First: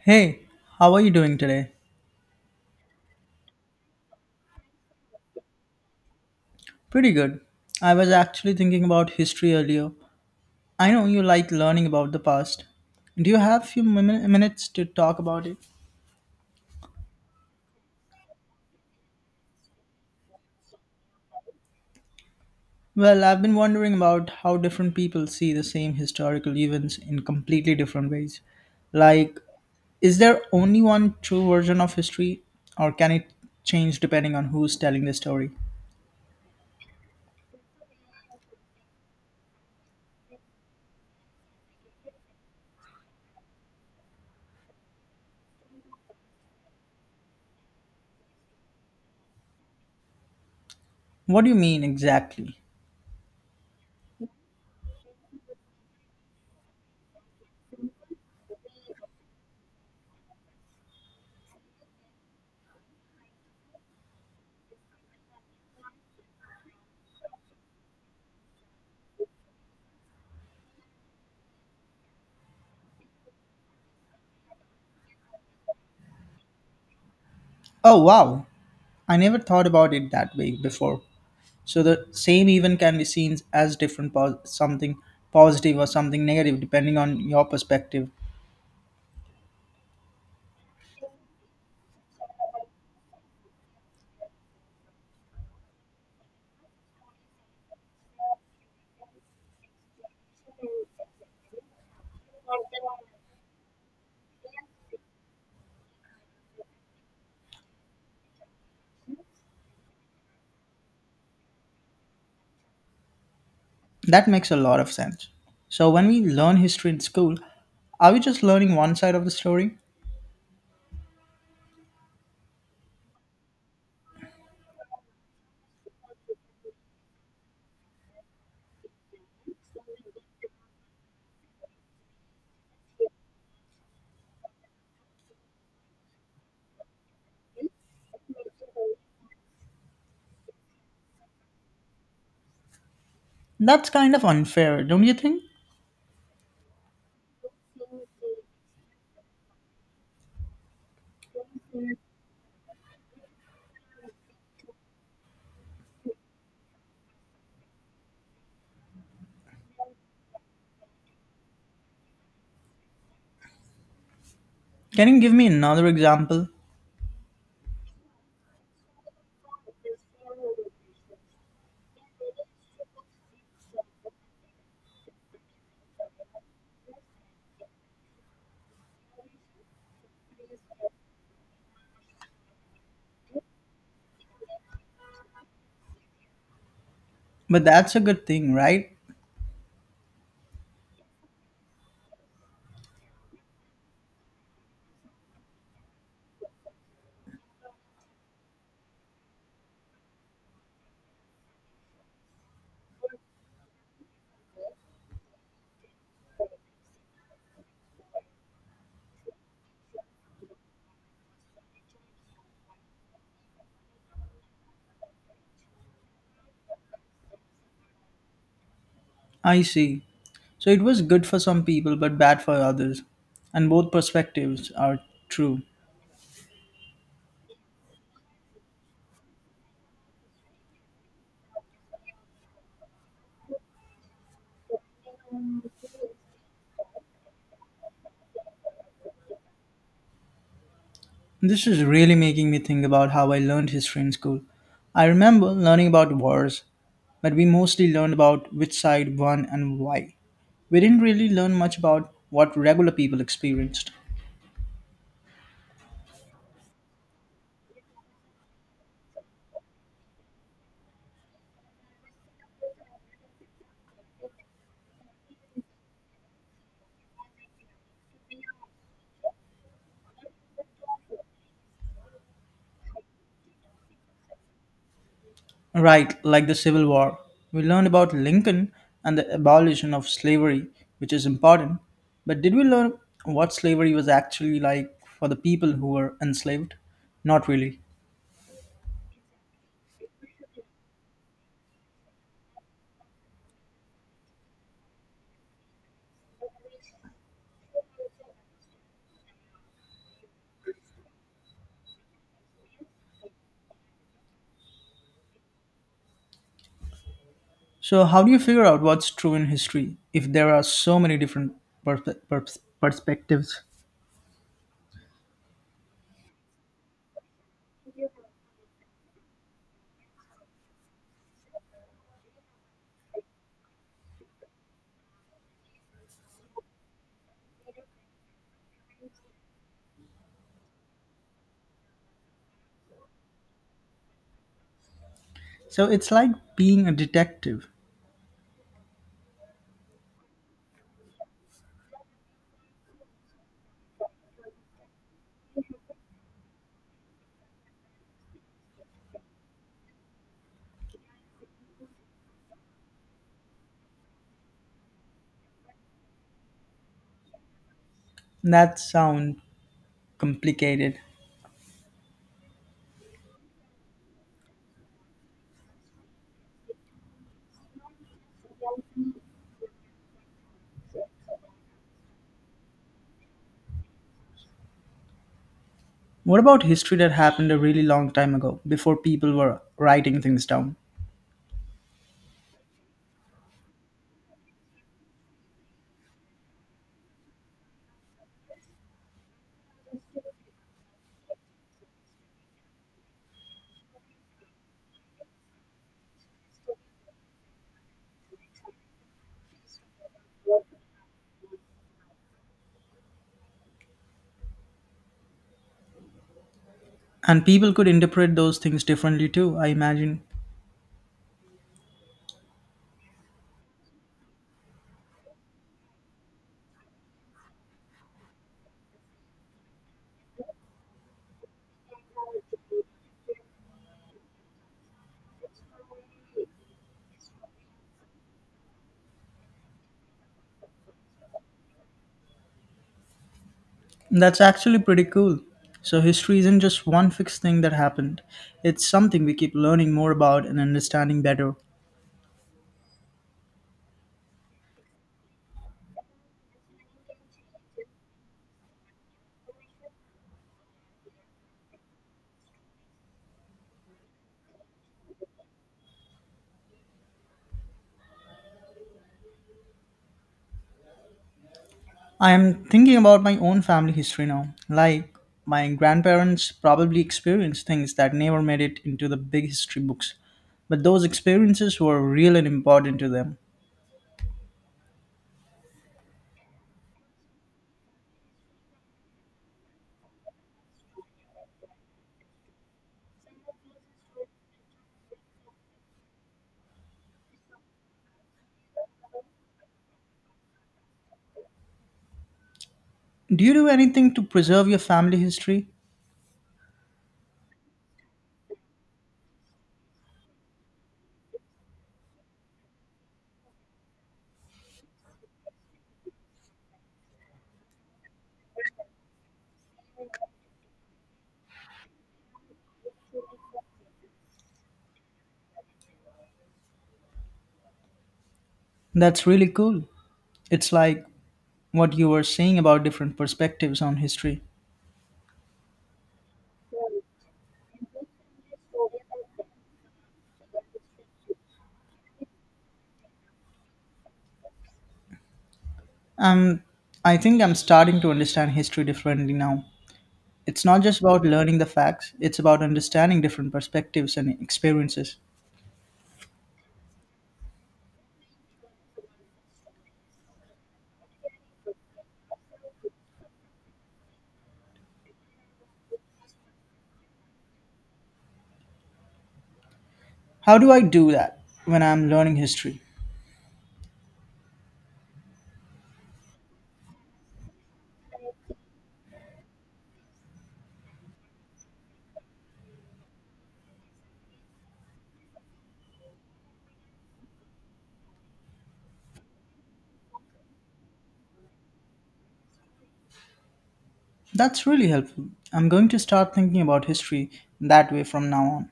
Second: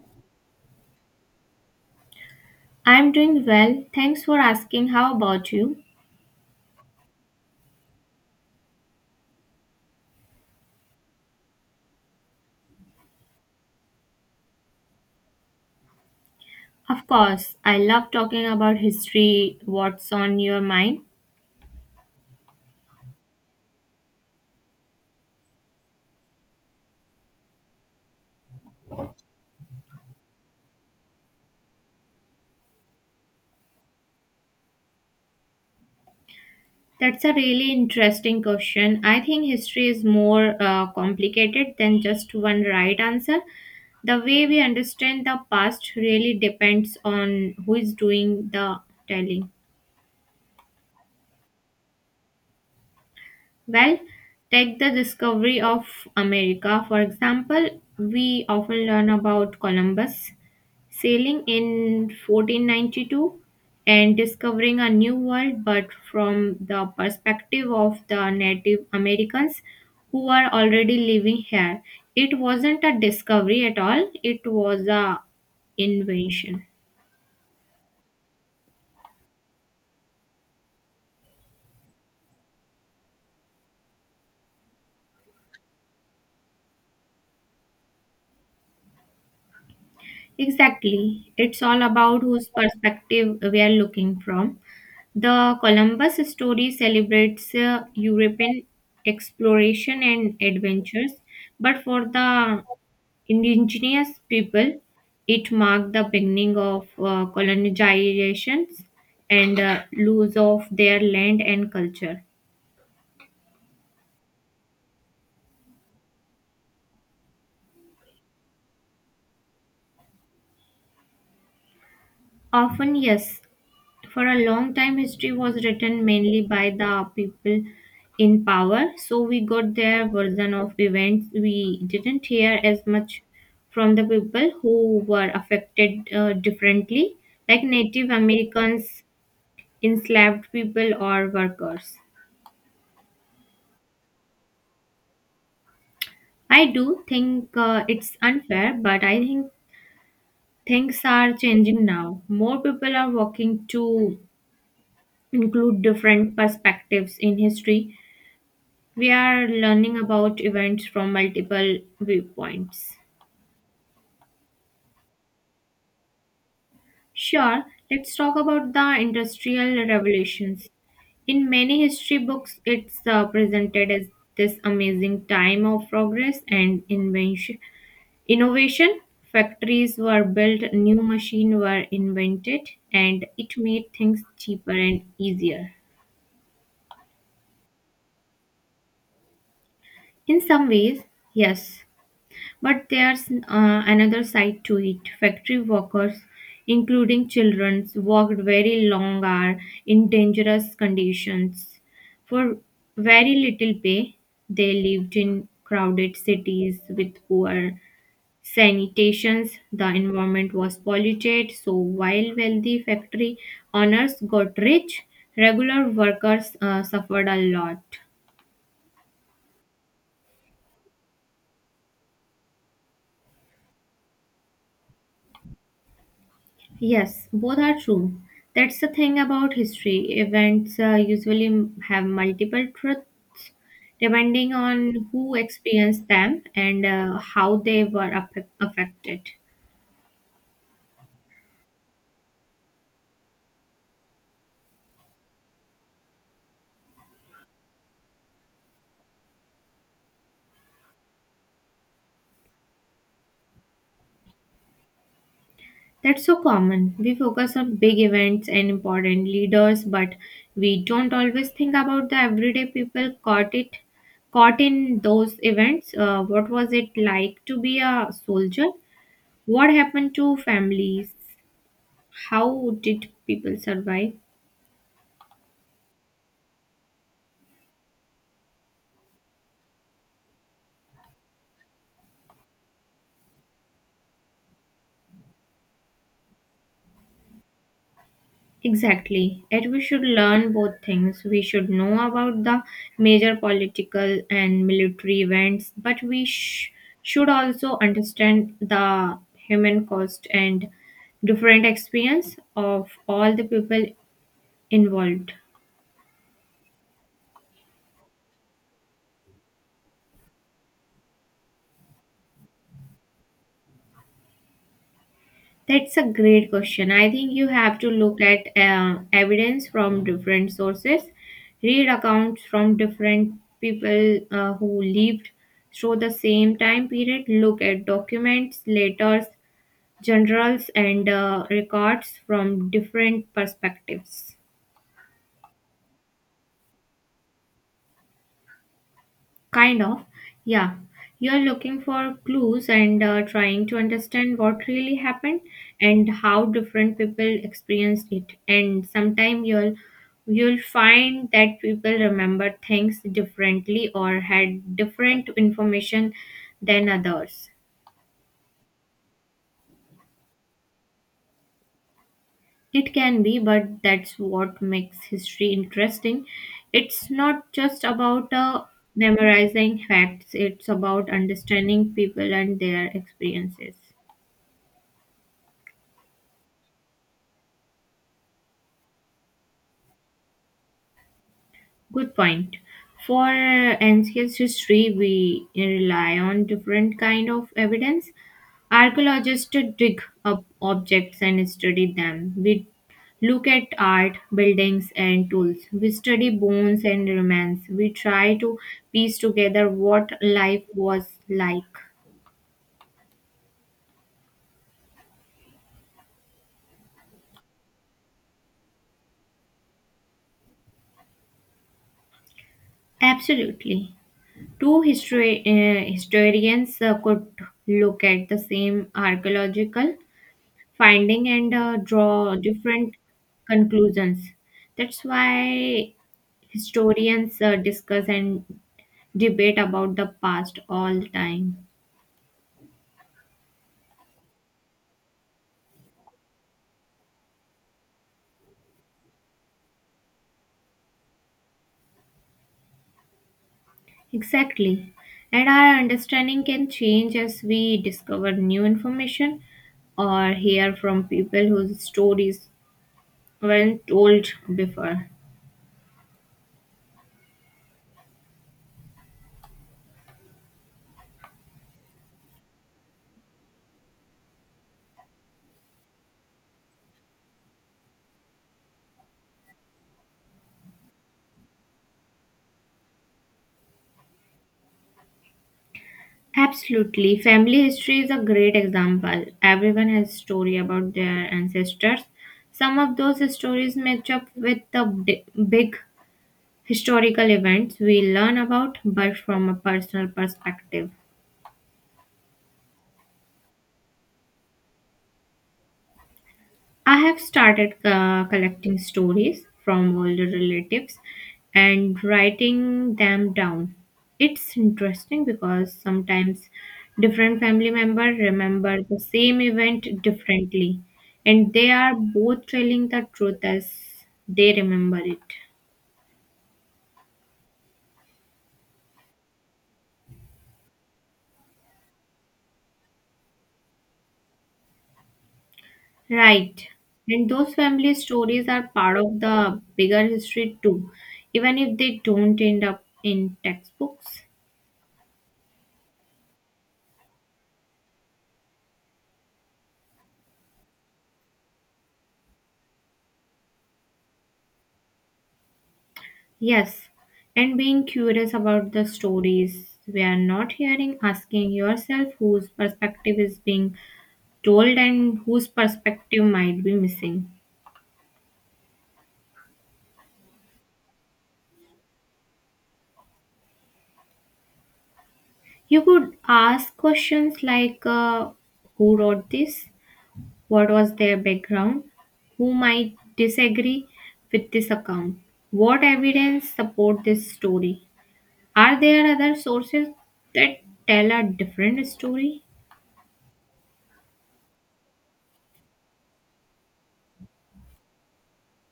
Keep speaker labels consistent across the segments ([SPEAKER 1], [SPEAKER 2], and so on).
[SPEAKER 1] Hey, how are you doing today?
[SPEAKER 2] I'm doing well. Thanks for asking. How about you?
[SPEAKER 1] Pretty good. I was actually thinking about history earlier. I know you like learning about the past. Do you have a few minutes to talk about it?
[SPEAKER 2] Of course, I love talking about history. What's on your mind?
[SPEAKER 1] Well, I've been wondering about how different people see the same historical events in completely different ways. Like, is there only one true version of history, or can it change depending on who's telling the story?
[SPEAKER 2] That's a really interesting question. I think history is more complicated than just one right answer. The way we understand the past really depends on who is doing the telling.
[SPEAKER 1] What do you mean exactly?
[SPEAKER 2] Well, take the discovery of America, for example. We often learn about Columbus sailing in 1492 and discovering a new world, but from the perspective of the Native Americans who are already living here. It wasn't a discovery at all, it was a invention.
[SPEAKER 1] Oh, wow. I never thought about it that way before. So the same event can be seen as different, something positive or something negative, depending on your perspective.
[SPEAKER 2] Exactly. It's all about whose perspective we are looking from. The Columbus story celebrates European exploration and adventures, but for the indigenous people, it marked the beginning of colonizations and lose of their land and culture.
[SPEAKER 1] That makes a lot of sense. So when we learn history in school, are we just learning one side of the story?
[SPEAKER 2] Often, yes, for a long time history was written mainly by the people in power, so we got their version of events. We didn't hear as much from the people who were affected differently, like native americans, enslaved people, or workers.
[SPEAKER 1] That's kind of unfair, don't you think?
[SPEAKER 2] I do think it's unfair, but I think things are changing now. More people are working to include different perspectives in history. We are learning about events from multiple viewpoints.
[SPEAKER 1] Can you give me another example?
[SPEAKER 2] Sure, let's talk about the Industrial Revolutions. In many history books, it's presented as this amazing time of progress and invention, innovation. Factories were built, new machines were invented, and it made things cheaper and easier.
[SPEAKER 1] But that's a good thing, right?
[SPEAKER 2] In some ways, yes, but there's another side to it. Factory workers, including children, worked very long hours in dangerous conditions. For very little pay, they lived in crowded cities with poor sanitation. The environment was polluted, so while wealthy factory owners got rich, regular workers suffered a lot.
[SPEAKER 1] I see. So it was good for some people but bad for others. And both perspectives are true.
[SPEAKER 2] Yes, both are true. That's the thing about history. Events usually have multiple truths depending on who experienced them and how they were affected.
[SPEAKER 1] This is really making me think about how I learned history in school. I remember learning about wars, but we mostly learned about which side won and why. We didn't really learn much about what regular people experienced.
[SPEAKER 2] That's so common. We focus on big events and important leaders, but we don't always think about the everyday people caught in those events. What was it like to be a soldier? What happened to families? How did people survive?
[SPEAKER 1] Right, like the Civil War. We learned about Lincoln and the abolition of slavery, which is important, but did we learn what slavery was actually like for the people who were enslaved? Not really.
[SPEAKER 2] Exactly. Yet we should learn both things. We should know about the major political and military events, but we should also understand the human cost and different experience of all the people involved.
[SPEAKER 1] So, how do you figure out what's true in history if there are so many different perspectives?
[SPEAKER 2] That's a great question. I think you have to look at evidence from different sources, read accounts from different people who lived through the same time period, look at documents, letters, journals, and records from different perspectives.
[SPEAKER 1] So, it's like being a detective.
[SPEAKER 2] Kind of, yeah. You're looking for clues and trying to understand what really happened and how different people experienced it. And sometimes you'll find that people remember things differently or had different information than others.
[SPEAKER 1] That sounds complicated.
[SPEAKER 2] It can be, but that's what makes history interesting. It's not just about memorizing facts, it's about understanding people and their experiences.
[SPEAKER 1] What about history that happened a really long time ago, before people were writing things down?
[SPEAKER 2] Good point. For ancient history, we rely on different kind of evidence. Archaeologists dig up objects and study them. We look at art, buildings, and tools. We study bones and remains. We try to piece together what life was like.
[SPEAKER 1] And people could interpret those things differently too, I imagine.
[SPEAKER 2] Absolutely. Historians could look at the same archaeological finding and draw different conclusions. That's why historians discuss and debate about the past all the time.
[SPEAKER 1] That's actually pretty cool. So, history isn't just one fixed thing that happened, it's something we keep learning more about and understanding better.
[SPEAKER 2] Exactly. And our understanding can change as we discover new information or hear from people whose stories weren't told before.
[SPEAKER 1] I am thinking about my own family history now. Like, my grandparents probably experienced things that never made it into the big history books, but those experiences were real and important to them.
[SPEAKER 2] Absolutely. Family history is a great example. Everyone has story about their ancestors. Some of those stories match up with the big historical events we learn about, but from a personal perspective.
[SPEAKER 1] Do you do anything to preserve your family history?
[SPEAKER 2] I have started collecting stories from older relatives and writing them down. It's interesting because sometimes different family members remember the same event differently, and they are both telling the truth as they remember it.
[SPEAKER 1] That's really cool. It's like what you were saying about different perspectives on history.
[SPEAKER 2] Right. And those family stories are part of the bigger history too, even if they don't end up in textbooks.
[SPEAKER 1] Um, I think I'm starting to understand history differently now. It's not just about learning the facts, it's about understanding different perspectives and experiences.
[SPEAKER 2] Yes, and being curious about the stories we are not hearing, asking yourself whose perspective is being told and whose perspective might be missing.
[SPEAKER 1] How do I do that when I'm learning history?
[SPEAKER 2] You could ask questions like, who wrote this? What was their background? Who might disagree with this account? What evidence support this story? Are there other sources that tell a different story?
[SPEAKER 1] That's really helpful. I'm going to start thinking about history that way from now on.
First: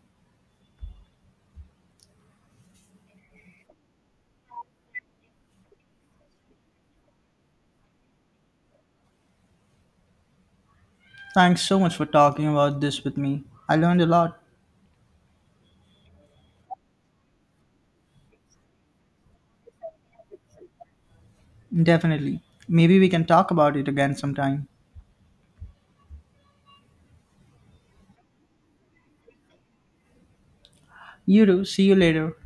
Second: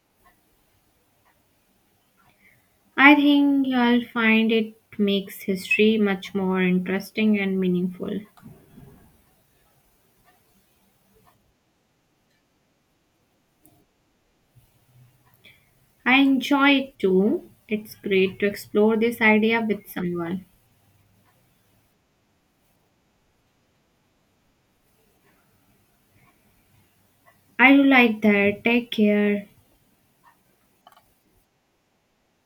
[SPEAKER 2] I think I'll find it makes history much more interesting and meaningful.
[SPEAKER 1] Thanks so much for talking about this with me. I learned a lot.
[SPEAKER 2] I enjoy it too. It's great to explore this idea with someone.
[SPEAKER 1] Definitely. Maybe we can talk about it again sometime.
[SPEAKER 2] I do like that. Take care.
[SPEAKER 1] You do. See you later.